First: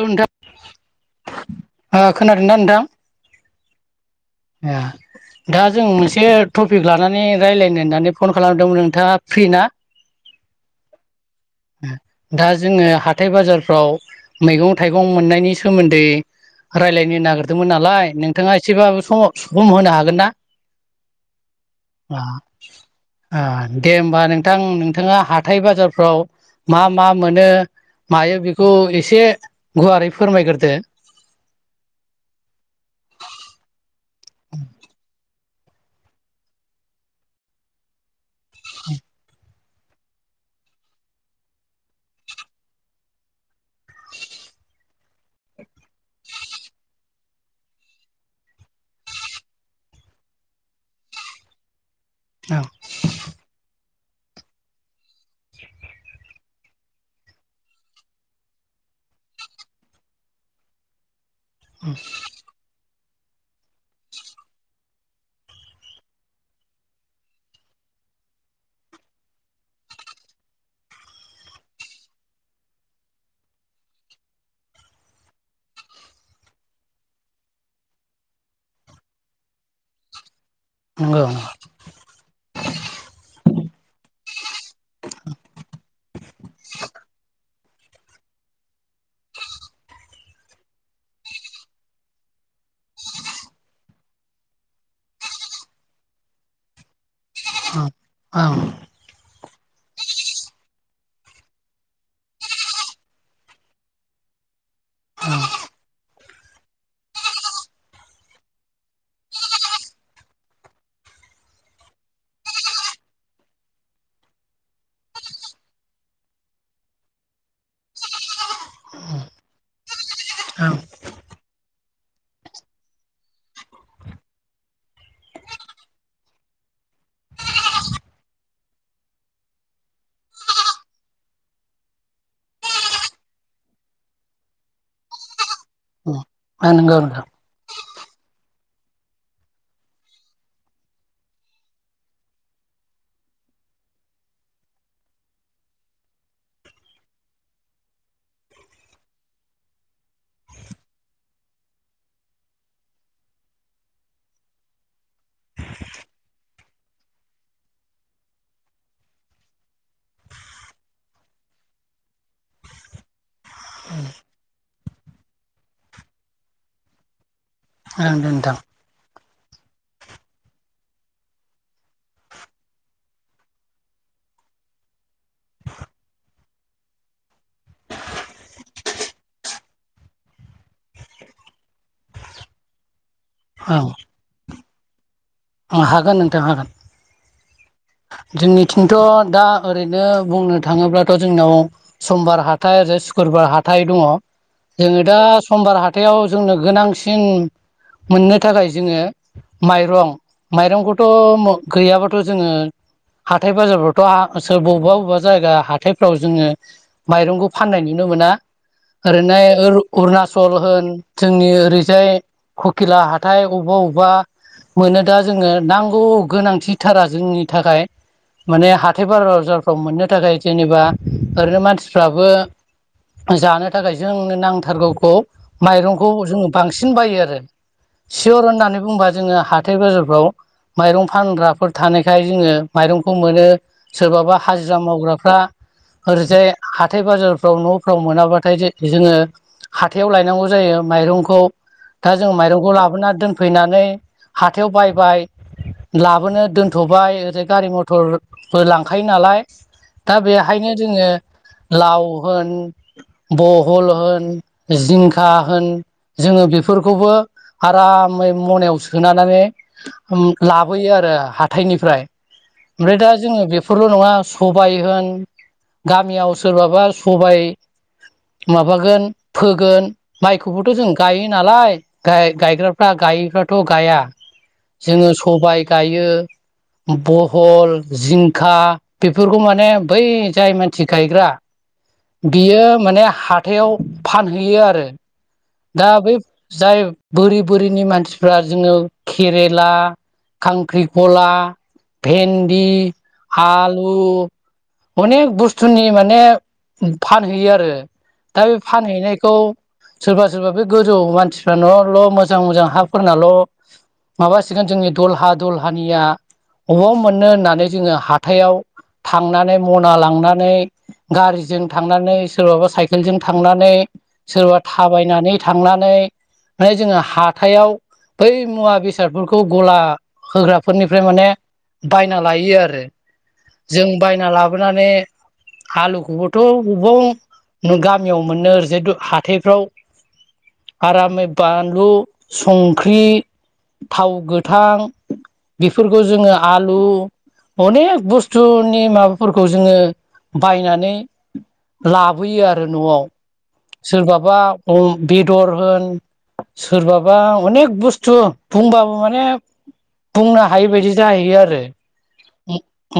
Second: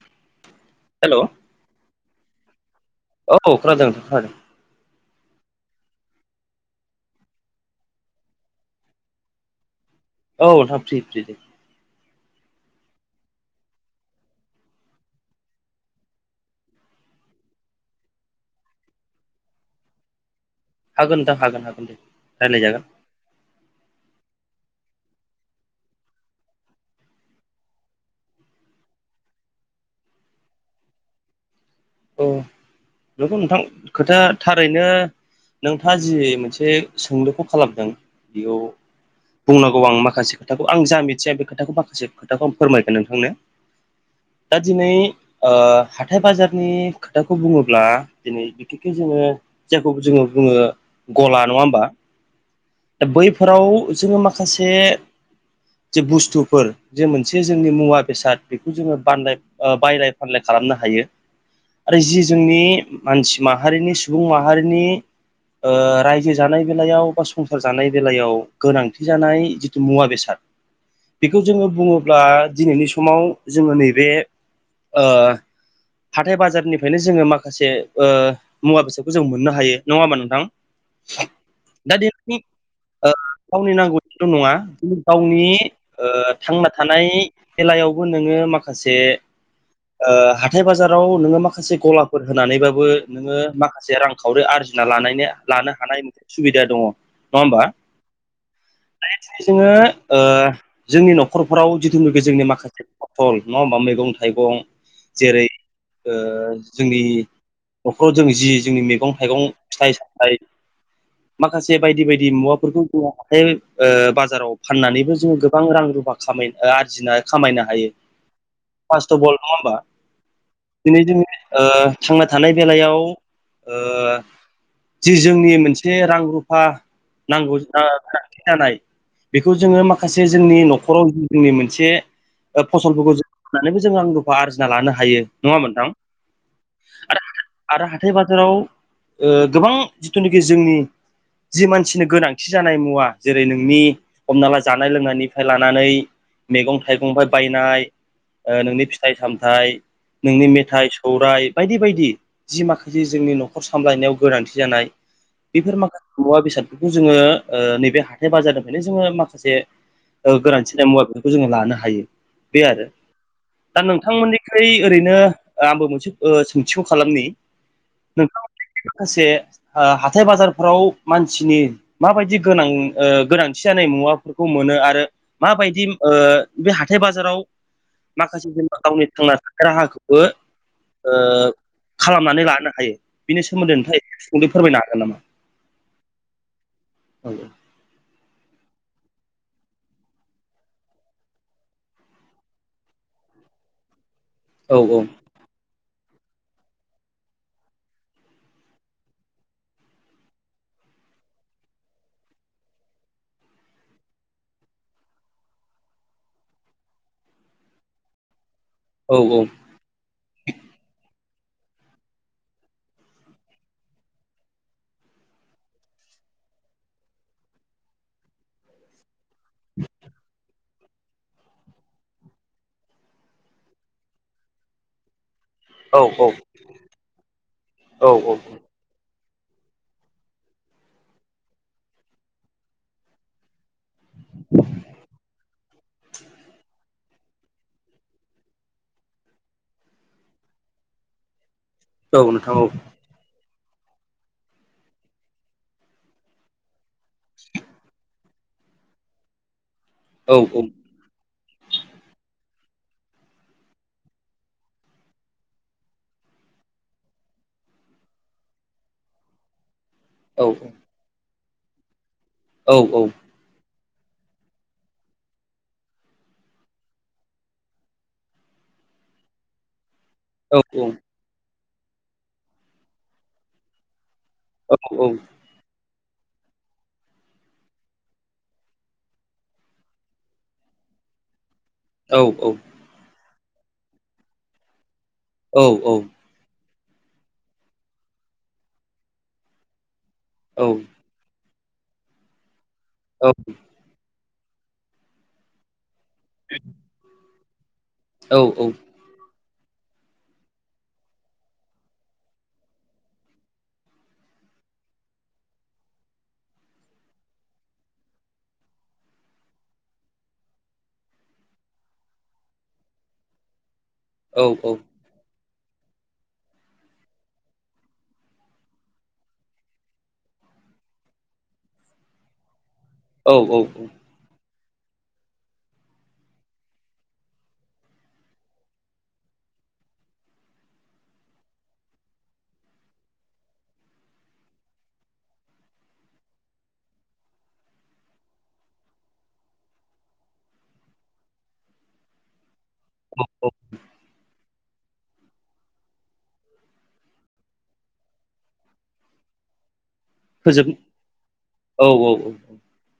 हेल' hello नोंथां ओ खोनादों ना नोंथां औ खोनादों खोनादों। ओ दा जों मोनसे टपिक लानानै रायज्लायनो होननानै फन खालामदोंमोन नोंथाङा फ्रि ना? औ नोंथां फ्रि फ्रि दा जोङो हाथाय बाजारफ्राव मैगं थाइगं मोननायनि सोमोन्दै रायलायनो नागिरदोंमोन नालाय नोंथाङा एसेबाबो सम सम होनो हागोन ना? हागोन नोंथां हागोन हागोन दे अ रायलायजागोन ओ दे होमबा नोंथां नोंथाङा हाथाय बाजारफ्राव मा मा मोनो मायो बेखौ एसे गुवारै फोरमायगोरदो औ नोंगौ नोंथां खोथाया थारैनो नोंथाङा जि मोनसे सोंलुखौ खालामदों बेयाव बुंनांगौ आं माखासे खोथाखौ आं जा मिथिया बे खोथाखौ माखासे खोथाखौ आं फोरमायगोन नोंथांनो दा दिनै ओ हाथाय बाजार नि खोथाखौ बुङोब्ला दिनै बिखेखखे जोङो जायखौ जोङो बुङो गला नङा होमबा औ बैफोराव जोङो माखासे जे बुस्थुफोर जे मोनसे जोंनि मुवा बेसाद बेखौ जोङो बाननाय बायलाय फानलाय खालाम खालामनो हायो आरो जि जोंनि मानसि माहारिनि सुबुं माहारिनि ओ रायजो जानाय बेलायाव बा संसार जानाय बेलायाव गोनांथि जानाय जिथु मुवा बेसाद बेखौ जोङो बुङोब्ला दिनैनि समाव जोङो नैबे ओ हाथथाय बाजारनिफ्रायनो जोङो माखासे ओ मुवा बेसादखौ जों मोननो हायो नङा होमबा नोंथां दा [unintelligible] [unintelligible] गावनि नांगौथिल' नङा गावनि थांना थानाय बेलायावबो नोङो नो माखासे ओ हाथाय बाजाराव नोङो माखासे गलाफोर होनानैबाबो नोङो माखासे रां खावरि आर जिना लानायनि लानो हानाय मोनसे सुबिदा दङ होमबा औ औ जोङो ओ जोंनि न'खरफोराव जिथुनाखि जोंनि माखासे फसल नङा होमबा मैगं थाइगं मगं जेरै ओ ओ जोंनि न'खराव जों जि जोंनि मैगं थाइगं फिथाइ सामथाइ माखासे बे बायदि बायदि मुवाफोरखौ जोङो हााइ बाजाराव फाननानैबो जोङो गोबां रां रुफा खामाय आरजिनो खामायनो हायो फासथ' बल नङा होमबा औ दिनै जोंनि ओ थांना थानाय बेलायाव जि जोंनि मोनसे रां रु फा नांगौ जा जानाय बेखौ जोङो माखासे जोंनि न'खराव जोंनि मोनसे ओ फसलफोरखौ जों होननानैबो जों रां रुफा आरजिना लानो हायो नङा होमबा नोंथां औ नंगौ नोंथां आरो आरो हाथाय बाजाराव गोबां जिथुनाखि जोंनि जि मानसिनि गोनांथि जानाय मुवा जेरै नोंनि हमना ला जानाय लोंनायनिफ्राय लानानै मैगं थाइगंफोर बायनाय नोंनि फिथाइ सामथाय नोंनि मेथाइ सौरायाइ बायदि बायदि जि माखासे जोंनि न'खर सामलायनायाव गोनांथि जानाय बेफोर माखासे मुवा बेसादफोरखौ जोङो ओ नैबे हाथाय बाजारनिफ्रायनो जोङो माखासे ओ गोनांथि जानाय मुवा बेसादखौ जोङो लानो हायो बे आरो दा नोंथांमोननिख्रुइ ओरैनो आंबो मोनसे ओ सोंथिखौ खालामनि ओं नोंथाङा नोंथां [unintelligible] माखासे हाथाय बाजारफोराव मानसिनि माबायदि गोनां ओ गोनांथि जानाय मुवाफोरखौ मोनो आरो माबायदि ओ बे हाथाय बाजाराव माखासे जेनबा गावनि थांना थानाय राहाखौबो ओ खालामनानै लानो हायो बिनि सोमोन्दै औ नोंथाङा एसे सुंदयै फोरमायनो हागोन नामा हागोन नोंथां हागोन औ जोंनिथिंथ' दा ओरैनो बुंनो थाङोब्लाथ' जोंनाव समबार हाथाइ ओ सुक्रुबार हाथाय दङ औ जोङो दा समबार हाथाय हाथायाव जोंनो गोनांसिन मोननो थाखाय जोङो माइरं माइरंखौथ' म गैयाबाथ' जोङो हाथाय बाजारफ्रावथ' आ सोर बबेबा बबेबा जायगा हाथायफ्राव जोङो माइरंखौ फाननायनि नो मोना औ ओरैनो अरुणचल होन जोंनि ओरैजाय ककिला हाथाय बबेबा अबेबा मोनो दा जोंनो नांगौ गोनांथिथारा जोंनि थाखाय माने हाथाय बार बाजारफ्राव मोननो थाखाय जेनेबा ओरैनो मानसिफ्राबो जानो थाखाय जोंनो नांथारगौखौ औ माइरंखौ औ जोङो बांसिन बायो आरो औ नोंथां औ सियर होननानै बुंङोबा जोङो हाथाइ बाजारफ्राव माइरं फानग्राफोर थानायखाय जोङो माइरंखौ मोनो सोरबाबा हाजिरा मावग्राफ्रा ओरैजाय हाथाय बाजारफ्राव न'फ्राव मोनाब्लाथाय जोङो हाथायाव लायनांगौ जायो माइरंखौ दा जों माइरंखौ लाबोना दोनफैनानै हाथायाव बायबाय लाबोनो दोनथ'बाय ओरै गारि मथर बो लांखायो नालाय दा बेहायनो जोङो लाव होन बहल होन जिंखा होन जोङो बेफोरखौबो आरामै मनायावसो सोनानानै लाबोयो आरो हाथायनिफ्राय ओमफ्राय दा जोङो बे बेफोरल' नङा सबाय होन गामियाव सोरबाबा सबाय माबागोन फोगोन माइखौबोथ' जों गायो नालाय गायग्राफ्रा गायैफ्राथ' गाया जोङो सबाय गायो बहल जिंखा बेफोरखौ माने बै जाय मानसि गायग्रा बियो माने हाथायाव फानहैयो आरो औ दा बै जाय बोरि बोरिनि मानसिफ्रा जोङो केरेला खांख्रिखला भेन्दि आलु अनेक बुस्थुनि माने फानहैयो आरो दा बे फानहैनायखौ सोरबा सोरबा बे गोजौ मानसिफ्रान'ल' मोजां मोजां हाफोरनाल' माबासिगोन जोंनि दलहा दलहानिया अबाव मोननो होननानै जोङो हाथायाव थांनानै मना लांनानै गारिजों थांनानै सोरबाबा साइकेलजों थांनानै औ सोरबा औ थाबायनानै थांनानै माने जोङो हाथायाव बै मुवा बेसादफोरखौ गला होग्राफोरनिफ्राय माने बायना लायो आरो जों बायना लाबो नानै आलुखौबोथ' बबबाव गामियाव मोनननो ओरैजाय हाथाय [unintelligible] आरामै बानलु संख्रि थाव गोथां बेफोरखौ जोङो आलु अनेख बुस्थुनि माबाफोरखौ जोङो बायनानै लाबोयो आरो न'वाव सोरबाबा बेदर होन सोरबाबा अनेख बुस्थु बुंबाबो माने बुंनो हायि फोजोब बायदि जाहैयो आरो औ औ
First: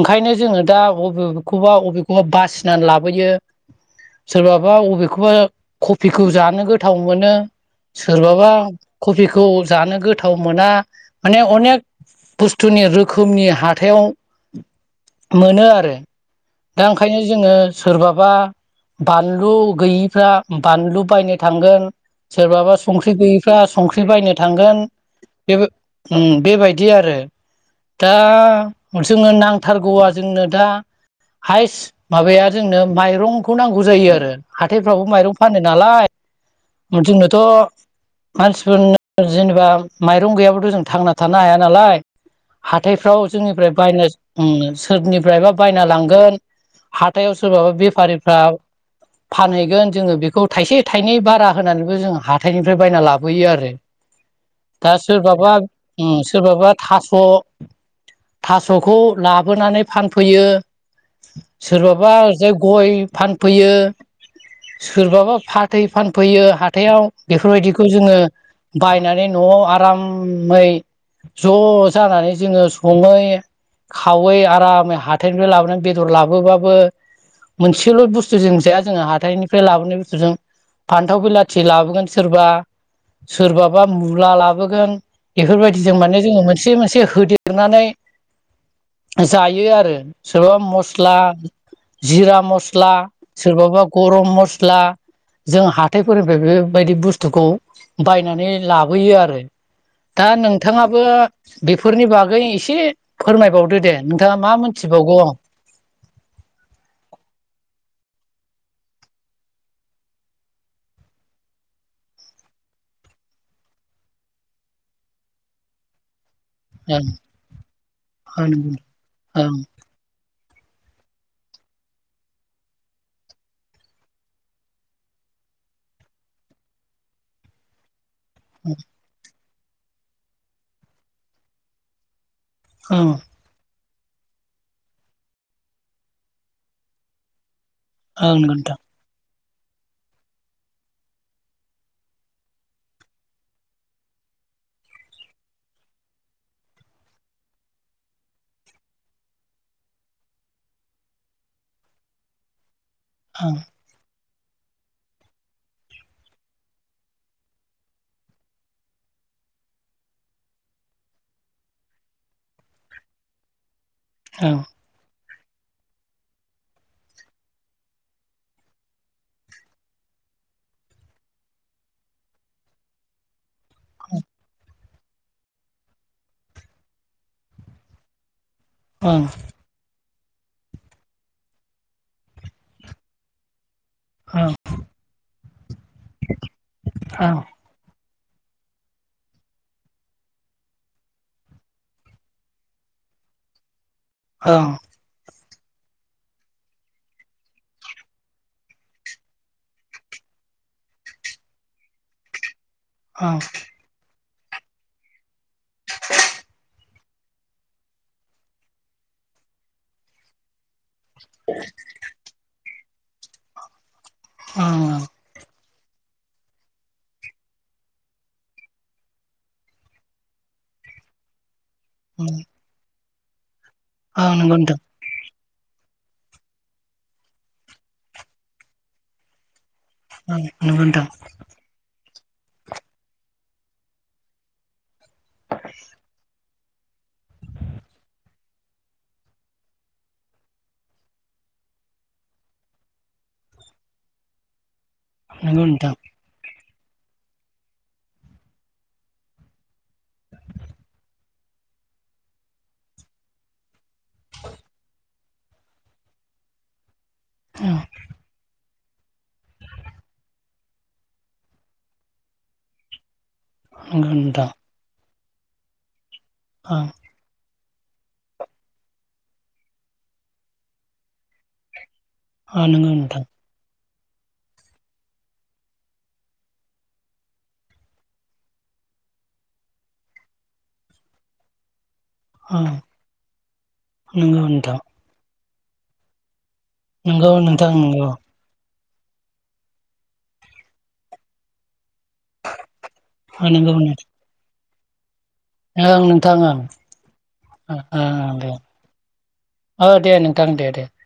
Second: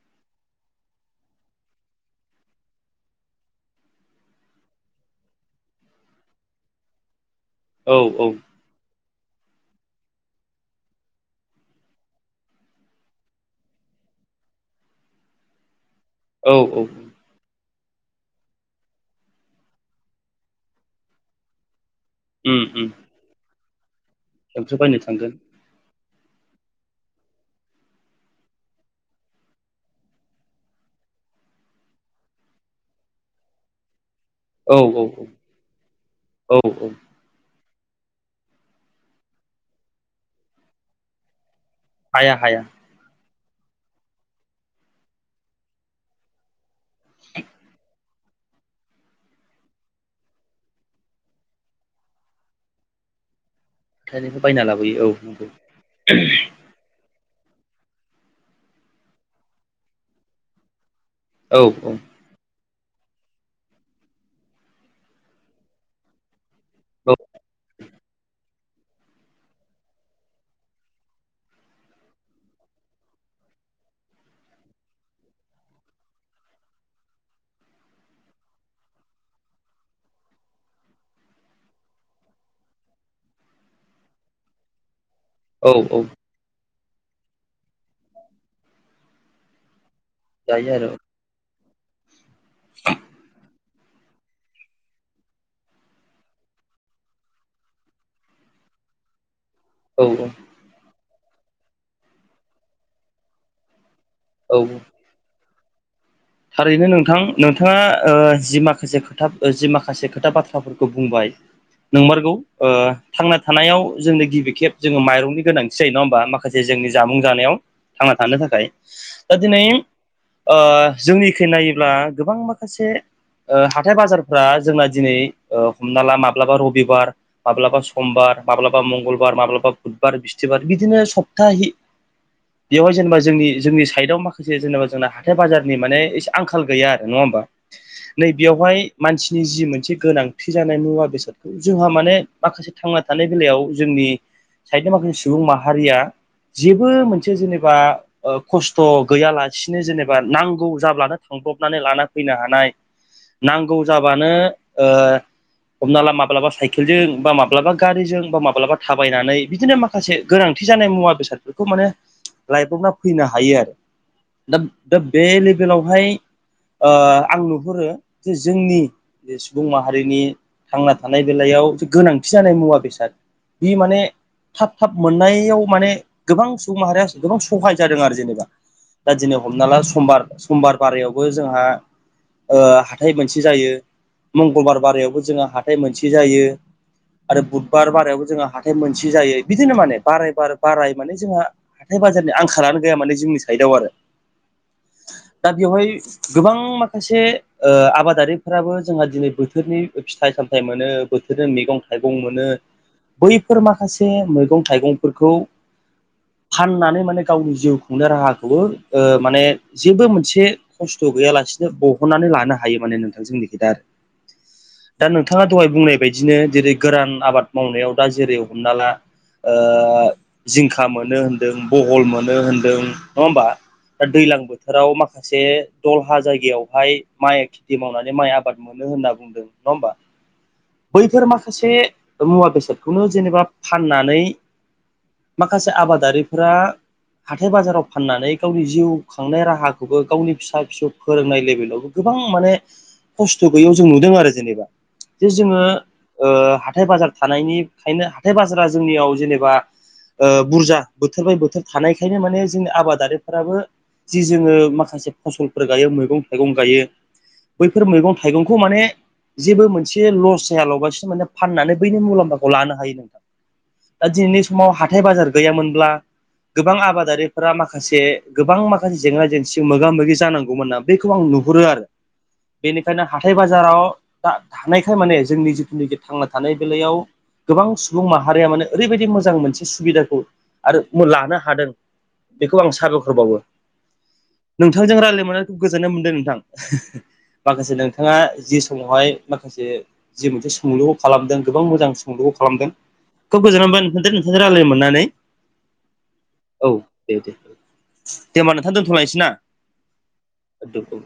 ओंखायनो जोङो दा बबेखौबा बबेखौबा बासिनानै लाबोयो सोरबाबा अबेखौबा कफिखौ जानो गोथाव मोनो औ सोरबाबा कफिखौ जानो गोथाव मोना माने अनेक बुस्थुनि रोखोमनि हाथाइयाव मोनो आरो औ दा ओंखायनो जोङो सोरबाबा बानलु गैयिफ्रा बानलु बायनो थांगोन उम सोरबाबा उम संख्रि गैयिफ्रा संख्रि बायनो जोंथ' थांगोन बायनो थांगोन बे बेबायदि आरो दा जोङो नांथारगौवा जोंनो दा हाइस माबाया जोंनो माइरंखौ नांगौ जायो आरो औ औ हाथायफ्रावबो माइरं फानो नालाय औ जोंनोथ' मानसिफोरनो जेनेबा माइरं गैयाब्लाथ' जों थांना थानो हाया। नालाय हाया हाया हाथायफ्राव जोंनिफ्राय बायना ओम सोरनिफ्रायबा बायना लांगोन हाथायाव सोरबाबा बेफारि फ्रा फानहैगोन जोङो बेखौ खौ थाइसे थाइनै बारा होनानैबो जों हाथाइनिफ्राय बायना लाबोयो आरो। हाथायनिफ्राय बायना दा लाबोयो औ नंगौ सोरबाबा ओम सोरबाबा थास' थास'खौ लाबोनानै फानफैयो। औ सोरबाबा ओ गय फानफैयो। सोरबाबा फाथै फानफैयो हाथायाव बेफोरबायदि खौ जोङो बायनानै न'आव आरामै ज' जानानै जोङो सङै खावै आरामै हाथथायनिफ्राय लाबोनानै बेदर लाबोबाबो मोनसेल' बुस्थु जों जाया जोङो हाथाइनि फ्राय लाबोनाय बोथोरजों फान्थाव बिलाथि लाबोगोन सोरबा सोरबाबा मुला लाबोगोन। औ औ बेफोरबायदिजों औ माने जोङो मोनसे मोनसे होदेरनानै जायो आरो। सोरबा जायो आरो मस्ला जिरा मस्ला सोरबाबा गरम मस्ला जों हााइफोरनिफ्राय बेबायदि बुस्थुखौ बायनानै लाबोयो आरो। औ दा नोंथाङाबो बेफोरनि बागै एसे फोरमायबावदो दे। नोंथाङा मा औ मिथिबावगौ थारैनो नोंथां नोंथाङा जि माखासे खोथा जि माखासे खोथा बाथ्राफोरखौ बुंबाय नंमारगौ थांना थानायाव जोंनो गिबि खेब जोङो माइरंनि गोनांथि जायो नङा होमबा मासे माखासे जोंनि ओं जामुं जानायाव थांना थानो ओं थाखाय दा ओं दिनै जोंनिखै नायोब्ला गोबां माखासे हाथाय बाजारफ्रा जोंना दिनै हमना ला माब्लाबा रबिबार माब्लाबा समबार माब्लाबा मंगलबार माब्लाबा बुधबार बिस्थिबार बिदिनो सप्ताहि बेवहाय ओं जेनेबा जोंनि जोंनि साइडआव माखासे जेनेबा जोंना हाथाय बाजार मेसे आंखाल गैया आरो नङा हबा ओं नंगौ नैबेयावहाय नोंथां मानसि नि जि मोनसे गोनांथि जानाय मुवा बेसादखौ जोंहा माने माखासे थांना थानाय बेलायाव जोंनि साहद माखासे सुबुं माहारिया जेबो मोनसे जेनेबा खस्थ' गैयालासिनो जेनेबा नांगौ। नांगौ जाब्लानो थांब्रबनानै लाना फैनो हानाय नांगौ जाबानो हमना ला माब्लाबा साइकेलजों बा माब्लाबा गारिजों बा माब्लाबा थाबायनानै बिदिनो माखासे गोनांथि ओथि जानाय मुवा बेसादफोरखौ माने लाइबावना फैनो हायो आरो। ओं दा दा बे लेभेलावहाय आं नुहुरो जे जोंनि बे सुबुं माहारिनि थांना थानाय बेलायाव जे गोनांथि जानाय मुवा बेसाद बि माने थाब थाब मोननायाव माने गोबां सुबुं माहारिया गोबां सहाय जादों आरो जेनेबा दा ओं दिनै हमना ला समबार समबार बारायावबो जोंहा हाथाय मोनसे जायो। ओं मंगलबार बारायावबो जोहा हाथाय मोनसे जायो आरो ओं बुधबार बारायावबो। जोंहा हाथाइ मोनसे जायो बिदिनो माने बाराय बाराय बाराय माने जोंहा हाथथाय बाजारनि आंखालानो गैया माने जों आंनि साइदआव आरो औ दा बेवहाय गोबां माखासे आबादारिफोराबो जोंहा दिनै बोथोरनि फिथाइ हिसाबै सामथाइ मोनो बोथोरजों मैगं थाइगं मोनो। ओं बैफोर माखासे मैगं थाइगंफोरखौ फाननानै माने गावनि जिउ खुंनो राहाखौबो माने जेबो मोनसे खस्थ' गैयालासेनो बहननानै लानो हायो माने नोंथांजोंनि खि दा आरो दा नोंथाङा दहाय बुंनाय बायदिनो जेरै गोरान आबाद मावनायाव दा जेरै हमना ला जिंखा मोनो होनदों बहल ओं मोनो होनदों नङा होमबा दा ओं दैज्लां नंगौ नोंथां बोथोराव माखासे माखासे दलहा जायगायावहाय माइ खेथि मावनानै माइ आबाद मोनो होनना बुंदों। नङा होमबा ओं नंगौ नोंथां बैफोर माखासे मुवा बेसादखौनो जेनेबा फाननानै माखासे आबादारिफोरा हाथाय बाजाराव फाननानै गावनि जिउ खांनाय राहाखौ खौबो गावनि फिसा फिसौ फोरोंनाय लेभेलावबो गोबां माने खस्थ गैयैयाव जों नुदों आरो जेनेबा जे जोङो नंगौ नोंथां ओ हाथाय बाजार थानायनिखायनो हाथाय बाजारा जोंनियाव जेनेबा ओ बुरजा बोथोर बाय बोथोर थानायखायनो माने जोंनि आबादारिफोराबो जि जोङो माखासे फसलफोर गायो मैगं थाइगं गायो औ बैफोर मैगं थाइगंखौ माने जेबो मोनसे लस जायाालबसो माने फाननानै बैनि मुलाम्फाखौ लानो हायो नोंथां दा नंगौ नोंथां दिनैनि समाव हाथाय बाजार गैयामोनब्ला गोबां ओं आबादारिफोरा माखासे माखासे गोबां माखासे जेंना जेंसिजों मोगा मोगि जानांगौमोनना बेखौ आं नुहुरो आरो ओ नंगौ बेनिखायनो नोंथां हाथाय बाजाराव दा थानायखाय माने जोंनि जिथुनाखि थांना थानाय बेलायाव गोबां सुबुं माहारिया माने ओरैबायदि मोजां मोनसे सुबिदाखौ आरो लानो हादों बेखौ ओं आं साबायखर बावो नंगौ नोंथां नोंथांजों रायलायनो मोननायखौ गोजोननाय मोनदों नोंथां नंगौ नोंथां माखासे नंगौ नोंथाङा जि हाय माखासे जि मोनसे सोंलु खालामदों गोबां मोजां सोलुखौ खालादों खोब ओ गोजोनाय नंगौ मोनबाय नोंथां नोंथांजों रायलायनो मोननानै ओं नोंथां ओं औ दे दे दे ओं ओं दे होनबा नोंथां दोनथलायनोसै ना औ दे नोंथां दे दे औ औ